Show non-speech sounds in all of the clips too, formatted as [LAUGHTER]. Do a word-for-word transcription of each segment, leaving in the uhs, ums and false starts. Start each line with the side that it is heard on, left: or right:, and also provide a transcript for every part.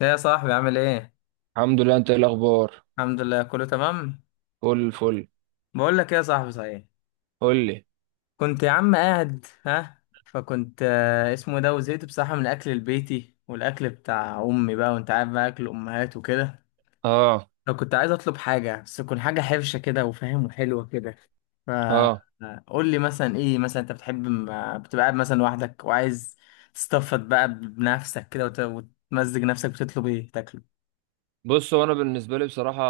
left: يا صاحبي، عامل ايه؟
right: الحمد لله، انت ايه الاخبار؟
left: الحمد لله، كله تمام.
right: فل الفل.
left: بقول لك ايه يا صاحبي، صحيح،
right: قول لي.
left: كنت يا عم قاعد ها فكنت آه، اسمه ده، وزهقت بصراحه من الاكل البيتي والاكل بتاع امي بقى، وانت عارف بقى اكل امهات وكده.
right: اه.
left: فكنت عايز اطلب حاجه، بس تكون حاجه حرشه كده وفاهم وحلوه كده.
right: اه.
left: فقول لي مثلا ايه، مثلا انت بتحب م- بتبقى قاعد مثلا لوحدك وعايز تستفد بقى بنفسك كده وت- وتمزج نفسك، بتطلب ايه تاكله؟
right: بص، هو انا بالنسبه لي بصراحه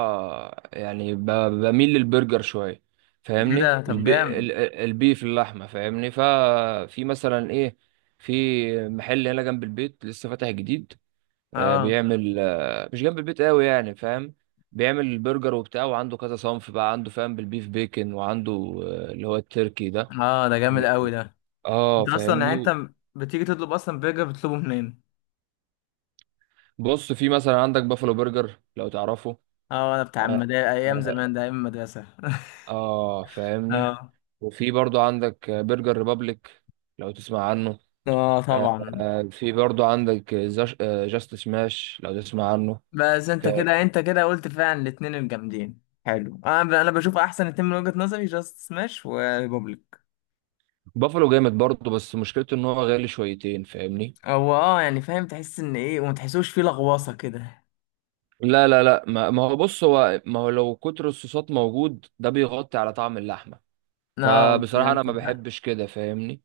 right: يعني ب- بميل للبرجر شويه،
left: ايه
right: فاهمني؟
left: ده، طب
right: الب... ال-
left: جامد!
right: ال- البيف، اللحمه، فاهمني؟ ففي مثلا ايه. في محل هنا جنب البيت لسه فاتح جديد. آه
left: اه،
right: بيعمل، آه مش جنب البيت قوي يعني فاهم. بيعمل البرجر وبتاع، وعنده كذا صنف بقى، عنده فاهم؟ بالبيف بيكن، وعنده آه اللي هو التركي ده.
left: اه، ده جامد قوي ده.
right: اه،
left: انت اصلا، يعني
right: فاهمني.
left: انت بتيجي تطلب اصلا برجر، بتطلبه منين؟
right: بص، في مثلا عندك بافلو برجر، لو تعرفه.
left: اه، انا بتاع
right: اه،
left: المدارس ايام
right: آه،
left: زمان ده، ايام المدرسه.
right: آه،
left: [LAUGHS]
right: فاهمني.
left: اه.
right: وفي برضو عندك آه، برجر ريبابليك، لو تسمع عنه.
left: اه
right: آه،
left: طبعا.
right: آه، في برضو عندك آه، زاش- آه، جاست سماش، لو تسمع عنه.
left: بس
right: ف-
left: انت كده، انت كده قلت فعلا الاتنين الجامدين، حلو. آه، انا ب- انا بشوف احسن اتنين من وجهة نظري، جاست سماش وريبوبليك.
right: بافلو جامد برضو، بس مشكلته ان هو غالي شويتين، فاهمني.
left: هو اه يعني، فاهم؟ تحس ان ايه وما تحسوش فيه لغواصه كده.
right: لا لا لا، ما ما هو، بص، هو ما هو لو كتر الصوصات موجود، ده بيغطي على طعم اللحمة.
left: اه، دي
right: فبصراحة انا
left: انت.
right: ما بحبش كده، فاهمني؟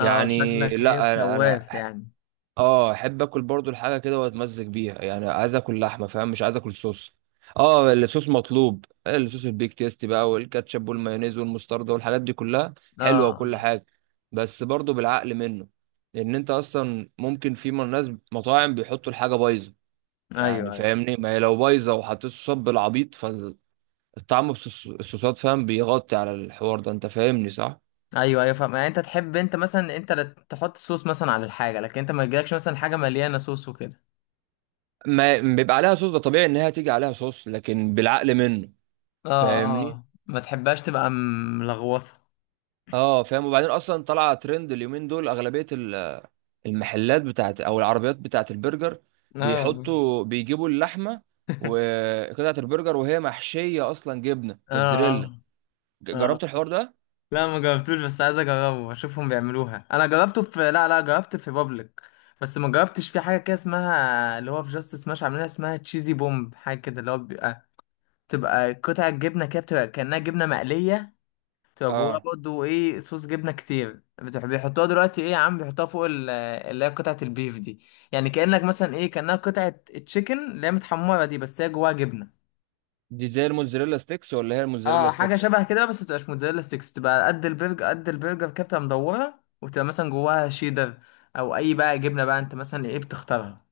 left: اه،
right: يعني
left: شكلك ايه،
right: لا، انا أنا
left: شواف يعني؟
right: اه احب اكل برضو الحاجه كده واتمزج بيها، يعني عايز اكل لحمه فاهم، مش عايز اكل صوص. اه، الصوص مطلوب، الصوص البيك تيست بقى، والكاتشب والمايونيز والمستردة والحاجات دي كلها حلوه
left: اه،
right: وكل حاجه. بس برضو بالعقل منه، لان انت اصلا ممكن في من ناس مطاعم بيحطوا الحاجه بايظه، يعني
left: ايوه، ايوه.
right: فاهمني، ما هي لو بايظه وحطيت صوصات بالعبيط، فالطعم، بصوص- الصوصات فاهم، بيغطي على الحوار ده، انت فاهمني صح؟
left: ايوه، ايوه، فاهم. يعني انت تحب، انت مثلا، انت اللي تحط صوص مثلا على الحاجه، لكن انت ما يجيلكش مثلا حاجه مليانه صوص وكده.
right: ما بيبقى عليها صوص، ده طبيعي ان هي تيجي عليها صوص، لكن بالعقل منه،
left: اه.
right: فاهمني.
left: اه، ما تحبهاش تبقى ملغوصه.
right: اه، فاهم. وبعدين اصلا طلع ترند اليومين دول، اغلبيه ال- المحلات بتاعت او العربيات بتاعت البرجر،
left: اه.
right: بيحطوا، بيجيبوا اللحمه وقطعه البرجر وهي محشيه اصلا جبنه
left: [LAUGHS] اه.
right: موتزاريلا.
left: اه،
right: ج-
left: اه.
right: جربت الحوار ده؟
left: لا، ما جربتوش، بس عايز اجربه اشوفهم بيعملوها. انا جربته في لا، لا، جربت في بابليك. بس ما جربتش في حاجه كده اسمها، اللي هو في جاست سماش عاملينها، اسمها تشيزي بومب، حاجه كده اللي هو بيبقى، تبقى قطع جبنه كده، بتبقى كانها جبنه مقليه، بتبقى جواها
right: اه.
left: برضه ايه، صوص جبنه كتير. بتح- بيحطوها دلوقتي ايه يا عم، بيحطوها فوق ال- اللي هي قطعه البيف دي. يعني كانك مثلا ايه، كانها قطعه تشيكن اللي هي متحمره دي، بس هي جواها جبنه.
right: دي زي الموتزاريلا ستيكس ولا هي الموتزاريلا
left: اه، حاجه
right: ستيكس؟
left: شبه كده، بس متبقاش موتزاريلا ستيكس، تبقى قد البرجر، قد البرجر كده، بتبقى مدوره، وتبقى مثلا جواها شيدر او اي بقى جبنه بقى انت مثلا ايه بتختارها.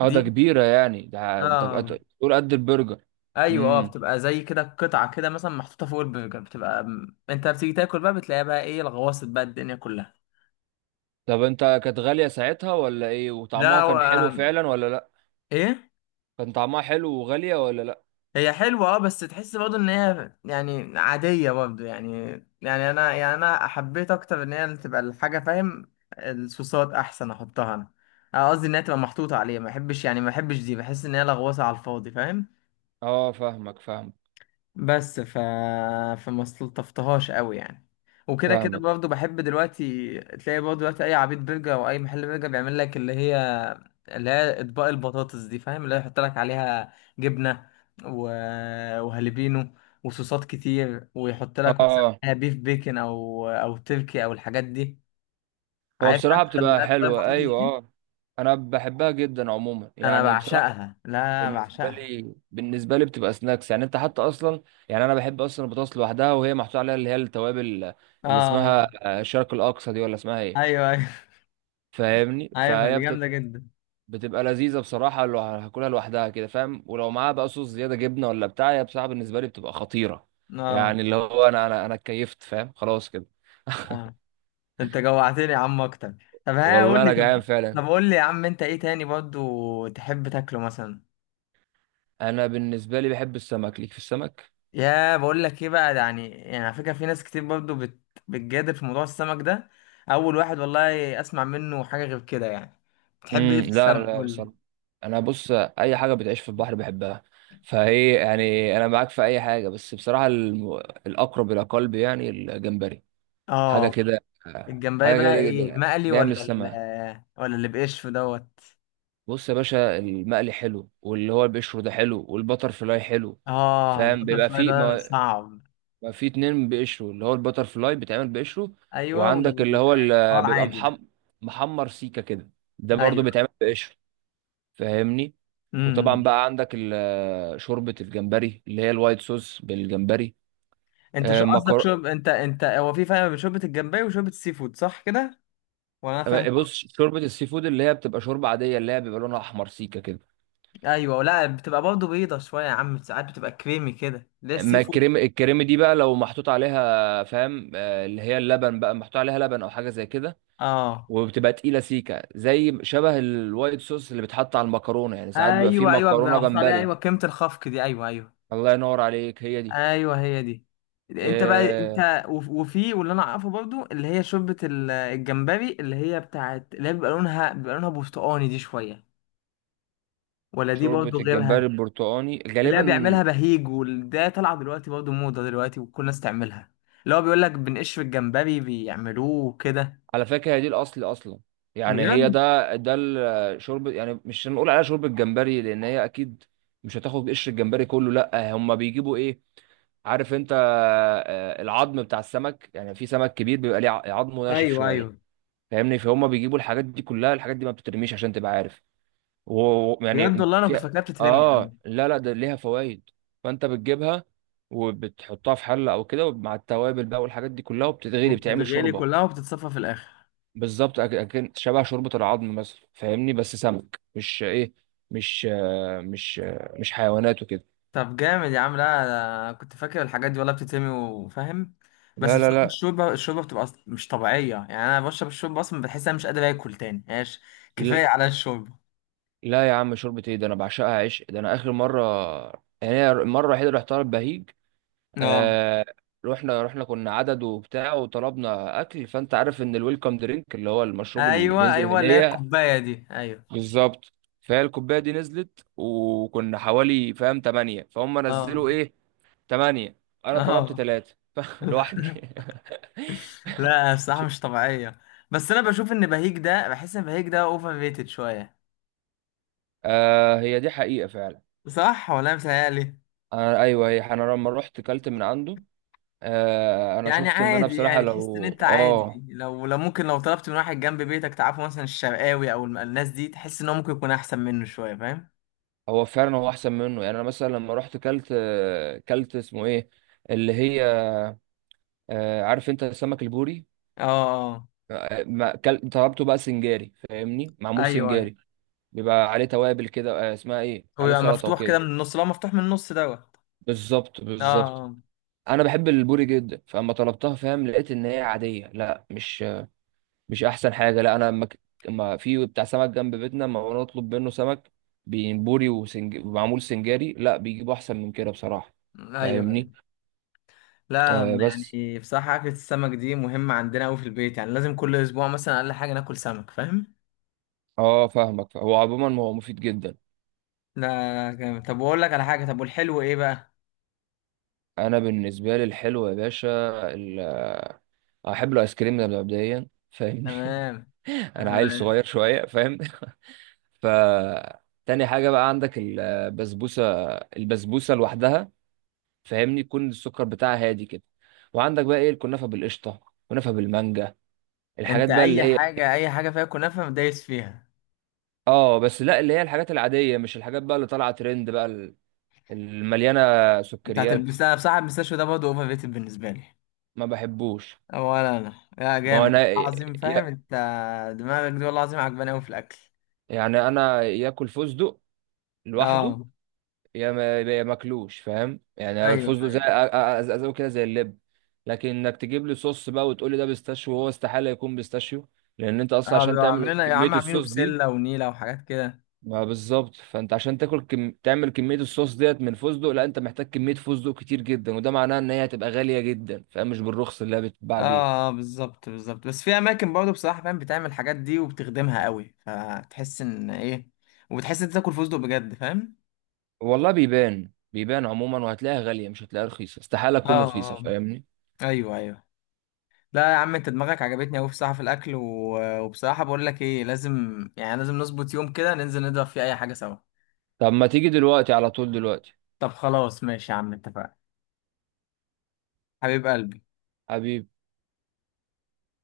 right: اه، ده
left: دي؟
right: كبيره، يعني ده تبقى ت-
left: اه.
right: تقول قد البرجر؟
left: ايوه، اه،
right: امم.
left: بتبقى زي كده قطعه كده مثلا محطوطه فوق البرجر، بتبقى انت بتيجي تاكل بقى، بتلاقيها بقى ايه، الغواصة بقى الدنيا كلها.
right: طب انت، كانت غاليه ساعتها ولا ايه، وطعمها
left: لا و...
right: كان حلو فعلا ولا لا؟
left: ايه،
right: كان طعمها حلو وغاليه ولا لا؟
left: هي حلوة، اه، بس تحس برضه ان هي يعني عادية برضه يعني. يعني انا، يعني انا حبيت اكتر ان هي اللي تبقى الحاجة، فاهم؟ الصوصات احسن احطها انا. أنا قصدي ان هي تبقى محطوطة عليها، ما بحبش، يعني ما بحبش دي، بحس ان هي لغوصة على الفاضي، فاهم؟
right: اه، فاهمك فاهمك
left: بس ف... فما استلطفتهاش قوي يعني. وكده كده
right: فاهمك.
left: برضه، بحب دلوقتي تلاقي برضه دلوقتي، اي عبيط برجر او اي محل برجر بيعمل لك اللي هي، اللي هي اطباق البطاطس دي، فاهم؟ اللي هي يحط لك عليها جبنه، و... وهالبينو وصوصات كتير، ويحط لك مثلا
right: اه،
left: عليها بيف بيكن او او تركي او الحاجات دي.
right: هو
left: عارف،
right: بصراحة
left: انت اللي
right: بتبقى
left: هي اطباق
right: حلوة،
left: البطاطس
right: أيوة
left: دي.
right: أه. أنا بحبها جدا عموما،
left: انا
right: يعني بصراحة.
left: بعشقها، لا
right: بالنسبة
left: بعشقها.
right: لي بالنسبة لي بتبقى سناكس، يعني أنت حتى أصلا. يعني أنا بحب أصلا البطاطس لوحدها وهي محطوط عليها اللي هي التوابل، اللي
left: اه.
right: اسمها آه، الشرق الأقصى، دي ولا اسمها إيه؟
left: ايوه، ايوه. [LAUGHS]
right: فاهمني؟
left: عارفها،
right: فهي
left: دي جامده
right: بتبقى
left: جدا.
right: بتبقى لذيذة بصراحة، لو هاكلها لوحدها كده فاهم، ولو معاها بقى صوص زيادة جبنة ولا بتاع، هي بصراحة بالنسبة لي بتبقى خطيرة،
left: اه.
right: يعني اللي هو أنا أنا أنا اتكيفت فاهم، خلاص كده.
left: آه. انت جوعتني يا عم اكتر. طب ها
right: والله
left: قول لي،
right: أنا جعان
left: طب،
right: فعلا.
left: طب قول لي يا عم، انت ايه تاني برضو تحب تاكله مثلا؟
right: أنا بالنسبة لي بحب السمك، ليك في السمك.
left: يا بقول لك ايه بقى، ده يعني، يعني على فكره في ناس كتير برضو بت... بتجادل في موضوع السمك ده. اول واحد والله اسمع منه حاجه غير كده يعني. بتحب ايه
right: امم،
left: في
right: لا
left: السمك،
right: لا،
left: قول لي.
right: بصراحه انا، بص، اي حاجه بتعيش في البحر بحبها، فهي يعني، انا معاك في اي حاجه، بس بصراحه الم... الاقرب الى قلبي يعني الجمبري. حاجه
left: اه،
right: كده.
left: الجمبري
right: حاجه
left: بقى
right: كده
left: ايه،
right: جدا،
left: المقلي
right: جايه من
left: ولا ال...
right: السماء.
left: ولا اللي بقشف دوت؟
right: بص يا باشا، المقلي حلو، واللي هو بيشوي ده حلو، والبتر فلاي حلو.
left: اه،
right: فاهم،
left: البتر
right: بيبقى
left: فلاي
right: في
left: ده
right: ما,
left: صعب.
right: ما في اتنين بيقشروا، اللي هو البتر فلاي بيتعمل بقشره،
left: ايوه.
right: وعندك
left: وال
right: اللي هو
left: هو
right: اللي بيبقى
left: العادي ده.
right: محم... محمر سيكه كده، ده برضو
left: ايوه.
right: بيتعمل بقشره، فاهمني. وطبعا
left: امم.
right: بقى عندك ال- شوربة الجمبري اللي هي الوايت صوص بالجمبري.
left: انت شو
right: آه،
left: قصدك،
right: مكر...
left: شرب؟ انت انت هو في فرق بين شوربه الجمبري وشوربه السي فود، صح كده؟ ولا انا فاهم
right: آه، بص،
left: غلط؟
right: شوربة السي فود اللي هي بتبقى شوربة عادية، اللي هي بيبقى لونها أحمر سيكة كده.
left: ايوه. لا، بتبقى برضه بيضه شويه يا عم، ساعات بتبقى كريمي كده، ليه السي
right: ما
left: فود؟
right: الكريم الكريم دي بقى لو محطوط عليها فاهم، آه، اللي هي اللبن بقى، محطوط عليها لبن أو حاجة زي كده،
left: اه.
right: وبتبقى تقيلة سيكة زي شبه الوايت صوص اللي بيتحط على المكرونة، يعني ساعات بيبقى فيه
left: ايوه، ايوه، بيبقى
right: مكرونة
left: محطوط عليها،
right: جمبري.
left: ايوه، كريمه الخفق دي، ايوه، ايوه.
right: الله ينور عليك، هي دي.
left: ايوه، هي دي. انت بقى،
right: آه،
left: انت وف- وفي واللي انا اعرفه برضه، اللي هي شوربه ال- الجمبري، اللي هي بتاعت اللي هي بيبقى لونها، بيبقى لونها برتقاني دي شويه، ولا دي
right: شوربة
left: برضه
right: الجمبري
left: غيرها؟
right: البرتقاني
left: اللي هي بيعملها
right: غالبا.
left: بهيج، وده طالعه دلوقتي برضه موضه دلوقتي، وكل الناس تعملها. اللي هو بيقول لك بنقش في الجمبري بيعملوه وكده.
right: على فكرة هي دي الأصل أصلا، يعني هي
left: بجد.
right: ده ده الشرب، يعني مش هنقول عليها شرب الجمبري، لأن هي أكيد مش هتاخد قشر الجمبري كله، لأ، هما بيجيبوا إيه، عارف أنت، آه، العظم بتاع السمك. يعني في سمك كبير بيبقى ليه ع- عظمه ناشف
left: ايوه،
right: شوية،
left: ايوه.
right: فاهمني. فهم بيجيبوا الحاجات دي كلها، الحاجات دي ما بتترميش، عشان تبقى عارف.
left: بجد،
right: ويعني
left: والله انا كنت
right: في،
left: فاكرها بتترمي يا
right: آه،
left: عم.
right: لا لا، ده ليها فوائد، فأنت بتجيبها وبتحطها في حلة أو كده مع التوابل بقى والحاجات دي كلها، وبتتغلي، بتعمل
left: وبتتغلي
right: شوربة.
left: كلها، وبتتصفى في الاخر.
right: بالظبط، أك- اكن شبه شوربه العظم مثلا، فاهمني، بس سمك، مش ايه، مش آه، مش آه، مش حيوانات وكده.
left: طب جامد يا عم، لا أنا كنت فاكر الحاجات دي والله بتترمي وفاهم. بس
right: لا لا
left: بصراحه،
right: لا،
left: الشوربه الشوربه بتبقى أص- مش طبيعيه، يعني انا بشرب الشوربه اصلا بحس انا مش قادر اكل تاني، ماشي،
right: ل-
left: كفايه على الشوربه.
right: لا يا عم، شوربه ايه ده؟ انا بعشقها عشق. ده انا اخر مره، يعني أنا المره الوحيده اللي رحتها البهيج.
left: اه.
right: آه. رحنا رحنا كنا عدد وبتاع، وطلبنا اكل، فانت عارف ان الويلكم درينك اللي هو المشروب اللي
left: ايوه،
right: بينزل
left: ايوه، اللي هي
right: هديه.
left: الكوبايه دي، ايوه.
right: بالظبط. فهي الكوبايه دي نزلت وكنا حوالي، فاهم، تمانية، فهم
left: اه.
right: نزلوا ايه، تمانية. أنا طلبت
left: اه.
right: تلاتة [LAUGHS]
left: [LAUGHS]
right: لوحدي [LAUGHS]
left: لا، الصراحة مش طبيعية. بس أنا بشوف إن بهيج ده، بحس إن بهيج ده أوفر ريتد شوية.
right: آه، هي دي حقيقة فعلا.
left: صح ولا أنا متهيألي؟
right: أنا، أيوه، هي أنا لما رحت كلت من عنده، آه أنا
left: يعني
right: شفت إن أنا
left: عادي،
right: بصراحة
left: يعني تحس إن
right: لو
left: أنت
right: آه،
left: عادي، لو، لو ممكن لو طلبت من واحد جنب بيتك تعرفه، مثلا الشرقاوي أو الم- الناس دي، تحس إن هو ممكن يكون أحسن منه شوية، فاهم؟
right: هو فعلا هو أحسن منه، يعني أنا مثلا لما رحت كلت آه، كلت اسمه إيه، اللي هي، آه، عارف أنت السمك البوري.
left: آه، آه.
right: آه، ما كل... طلبته بقى سنجاري، فاهمني، معمول
left: أيوه، أيوه.
right: سنجاري، بيبقى عليه توابل كده، آه اسمها إيه،
left: هو
right: عليه
left: يبقى
right: سلطة
left: مفتوح كده
right: وكده.
left: من النص، لو مفتوح من النص دوت.
right: بالظبط،
left: آه.
right: بالظبط.
left: آه.
right: انا بحب البوري جدا، فاما طلبتها فاهم، لقيت ان هي عاديه، لا، مش مش احسن حاجه. لا انا، اما ك- اما في بتاع سمك جنب بيتنا، اما انا اطلب منه سمك بي- بوري وسنج... ومعمول سنجاري، لا، بيجيبوا احسن من كده بصراحه،
left: أيوه،
right: فاهمني.
left: أيوه. لا،
right: آه بس.
left: يعني بصراحة أكلة السمك دي مهمة عندنا أوي في البيت، يعني لازم كل أسبوع مثلا أقل حاجة ناكل سمك، فاهم؟
right: اه، فاهمك، هو عموما هو مفيد جدا.
left: لا، جامد. طب، واقول لك على حاجه، طب، والحلو ايه بقى؟
right: انا بالنسبه لي الحلو يا باشا ال... آه، احب الايس كريم ده مبدئيا، فاهمني.
left: تمام.
right: [LAUGHS] انا عيل
left: تمام.
right: صغير شويه فاهم. ف تاني حاجة بقى عندك البسبوسة، البسبوسة لوحدها، فاهمني، يكون السكر بتاعها هادي كده. وعندك بقى ايه، الكنافة بالقشطة، كنافة بالمانجا، الحاجات
left: انت
right: بقى اللي
left: اي
right: هي،
left: حاجه، اي حاجه فيها كنافه دايس فيها.
right: اه بس لا، اللي هي الحاجات العادية، مش الحاجات بقى اللي طالعة ترند بقى ال- المليانة
left: انت
right: سكريات،
left: هتلبسها بصراحه، المستشفى ده برضه اوفر ريتد بالنسبه لي.
right: ما بحبوش.
left: ولا انا، يا
right: ما هو
left: جامد
right: انا ي-
left: عظيم، فاهم انت؟ دماغك دي والله العظيم عجباني قوي في الاكل.
right: يعني انا، ياكل فستق لوحده
left: اه.
right: يا ما، يا ماكلوش فاهم، يعني
left: ايوه،
right: الفستق زي أ-
left: ايوه.
right: أ- ازازه كده، زي اللب. لكن انك تجيب لي صوص بقى وتقول لي ده بيستاشيو، وهو استحاله يكون بيستاشيو، لان انت اصلا
left: اه،
right: عشان
left: بيبقوا
right: تعمل
left: عاملين يا
right: كميه
left: عم عاملينه
right: الصوص دي.
left: بسله ونيله وحاجات كده.
right: ما بالظبط، فانت عشان تاكل كم... تعمل كميه الصوص ديت من فستق، لا، انت محتاج كميه فستق كتير جدا، وده معناه ان هي هتبقى غاليه جدا فاهم، مش بالرخص اللي هي بتتباع بيه.
left: اه. آه، بالظبط، بالظبط. بس في اماكن برضه بصراحه فاهم، بتعمل الحاجات دي وبتخدمها قوي، فتحس ان ايه، وبتحس انت تاكل فستق بجد، فاهم؟
right: والله بيبان بيبان عموما، وهتلاقيها غاليه، مش هتلاقيها رخيصه، استحاله
left: اه.
right: تكون رخيصه،
left: اه.
right: فاهمني.
left: ايوه، ايوه. لا يا عم، انت دماغك عجبتني قوي بصراحه في الاكل، و... وبصراحه بقول لك ايه، لازم، يعني لازم نظبط يوم كده ننزل نضرب فيه اي حاجه سوا.
right: طب ما تيجي دلوقتي على طول دلوقتي.
left: طب خلاص، ماشي يا عم، اتفقنا. حبيب قلبي.
right: حبيبي.